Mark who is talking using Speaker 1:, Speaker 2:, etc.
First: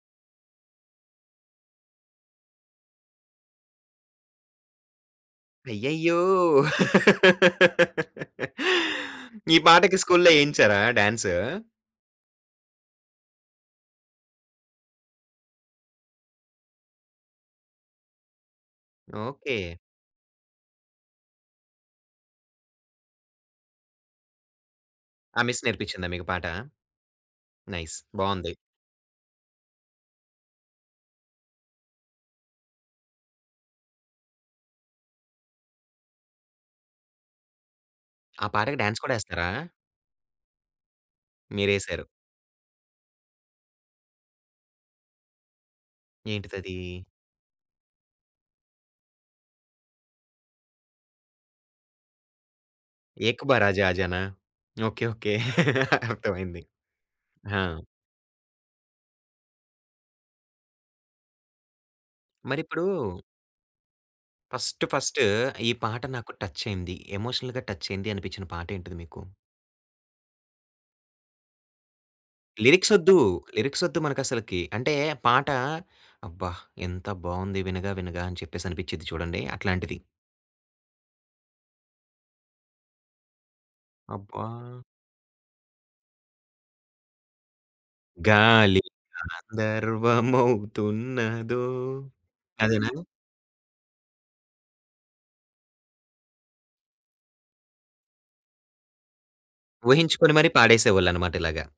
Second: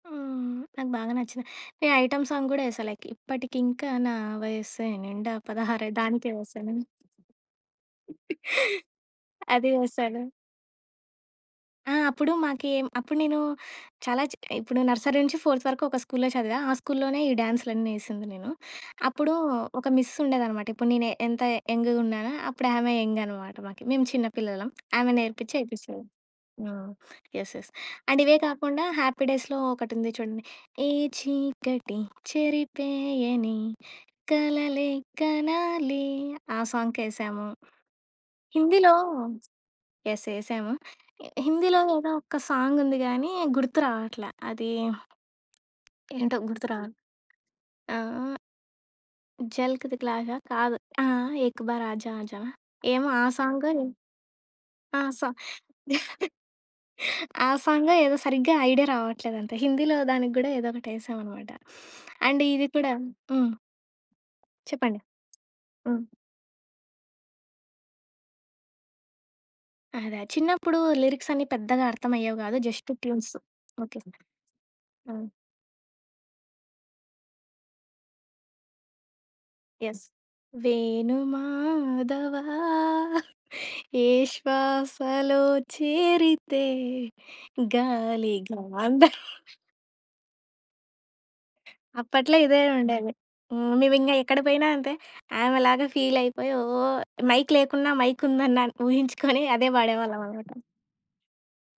Speaker 1: హ్మ్, నాకు బాగా నచ్చిన ఏ ఐటెమ్ సాంగ్ కూడా వేశా, లైక్ ఇప్పటికింకా నా వయస్సే నిండా పదహారే
Speaker 2: అయ్యయ్యో!
Speaker 1: దానికే వేసాను.
Speaker 2: ఈ
Speaker 1: అదీ
Speaker 2: పాటకి
Speaker 1: వేసాను.
Speaker 2: స్కూల్‌లో ఏయించారా డాన్సు?
Speaker 1: ఆ! అప్పుడు మాకి, అప్పుడు నేను చాలా చి ఇప్పుడు నర్సరీ నుంచి ఫోర్త్ వరకు ఒక స్కూల్‌లో చదివా. ఆ స్కూల్‌లోనే ఈ డ్యాన్స్‌లన్నీ ఏసింది నేను. అప్పుడు
Speaker 2: ఓకే.
Speaker 1: ఒక మిస్ ఉండేదనమాట. ఇప్పుడు నేను ఎంత యంగ్‌గా ఉన్నానో, అప్పుడు ఆమె యంగనమాట మాకి. మేము చిన్న పిల్లలం. ఆమె
Speaker 2: ఆ
Speaker 1: నేర్పించి,
Speaker 2: మిస్
Speaker 1: ఏపిస్తాది.
Speaker 2: నేర్పించిందా మీకు పాట?
Speaker 1: ఆ! యెస్. యెస్.
Speaker 2: నైస్
Speaker 1: అండ్ ఇవే
Speaker 2: బావుంది.
Speaker 1: కాకుండా, 'హ్యాపీ డేస్‌లో' ఒకటుంది చూడండి, ఏ చీకటి చెరిపేయని కలలే కనాలి ఆ సాంగ్‌కేశాము.
Speaker 2: ఆ పాటకి
Speaker 1: హిందీలో
Speaker 2: డాన్స్ కూడా ఏస్తారా?
Speaker 1: యెస్. ఏసాము. హిందీలో
Speaker 2: మీరేసారు.
Speaker 1: ఏదో ఒక్క సాంగుంది గాని, గుర్తు రావట్ల. అది, ఏంటో గుర్తురావట్ల.
Speaker 2: ఏంటిదది?
Speaker 1: ఆహ్ 'జల్క్ తికల్ ఆజా' కాదు. ఆహ్, 'ఏక్ బార్ ఆజా ఆజా‌నా' ఏమో ఆ
Speaker 2: 'ఏక్ బార్
Speaker 1: సాంగె,
Speaker 2: ఆజా ఆజానా?'
Speaker 1: ఆ!
Speaker 2: ఓకే.
Speaker 1: సా
Speaker 2: ఓకే. అర్ధమయింది
Speaker 1: ఆ
Speaker 2: ఆ!
Speaker 1: సాంగో ఏదో సరిగ్గా ఐడియా రావట్లేదంతే. హిందీలో దానికి కూడా ఏదో ఒకటి ఏసామన్నమాట. అండ్ ఇది
Speaker 2: మరిప్పుడూ
Speaker 1: కూడా హ్మ్.
Speaker 2: ఫస్ట్,
Speaker 1: చెప్పండి.
Speaker 2: ఫస్ట్ ఈ పాట
Speaker 1: హ్మ్.
Speaker 2: నాకు టచ్ అయింది. ఎమోషనల్‌గా టచ్ అయింది అనిపించిన పాట ఏంటిది మీకు?
Speaker 1: అదే, చిన్నప్పుడు లిరిక్స్ అన్ని పెద్దగా అర్థం అయ్యేవి కాదు.
Speaker 2: లిరిక్స్
Speaker 1: జస్ట్
Speaker 2: వొద్దు,
Speaker 1: ట్యూన్స్
Speaker 2: లిరిక్స్ వొద్దు,
Speaker 1: ఓకే.
Speaker 2: మనకు అసలకి. అంటే
Speaker 1: ఆ!
Speaker 2: పాట అబ్బా! ఎంత బావుంది వినగా, వినగా అని చెప్పేసనిపిచిద్ది చూడండి అట్లాంటిది?
Speaker 1: యెస్. వేణు మాధవా! ఏ
Speaker 2: అబ్బా!
Speaker 1: శ్వాసలో చేరితే గాలి
Speaker 2: గాలి
Speaker 1: గాంధర్వ.
Speaker 2: గాంధర్వమవుతున్నదో
Speaker 1: అప్పట్లో ఇదే
Speaker 2: అదేనా?
Speaker 1: ఉండేది. హ్మ్, మేమింగా ఎక్కడకి పోయినా అంతే. ఆమెలాగా ఫీల్ అయిపోయి, ఓ మైక్ లేకున్నా, మైక్ ఉందన్న ఊహించుకొని అదే
Speaker 2: ఊహించుకొని మరి
Speaker 1: పాడేవాళ్ళమన్నమాట.
Speaker 2: పాడేసేవొళ్ళన్నమాట ఇలాగా.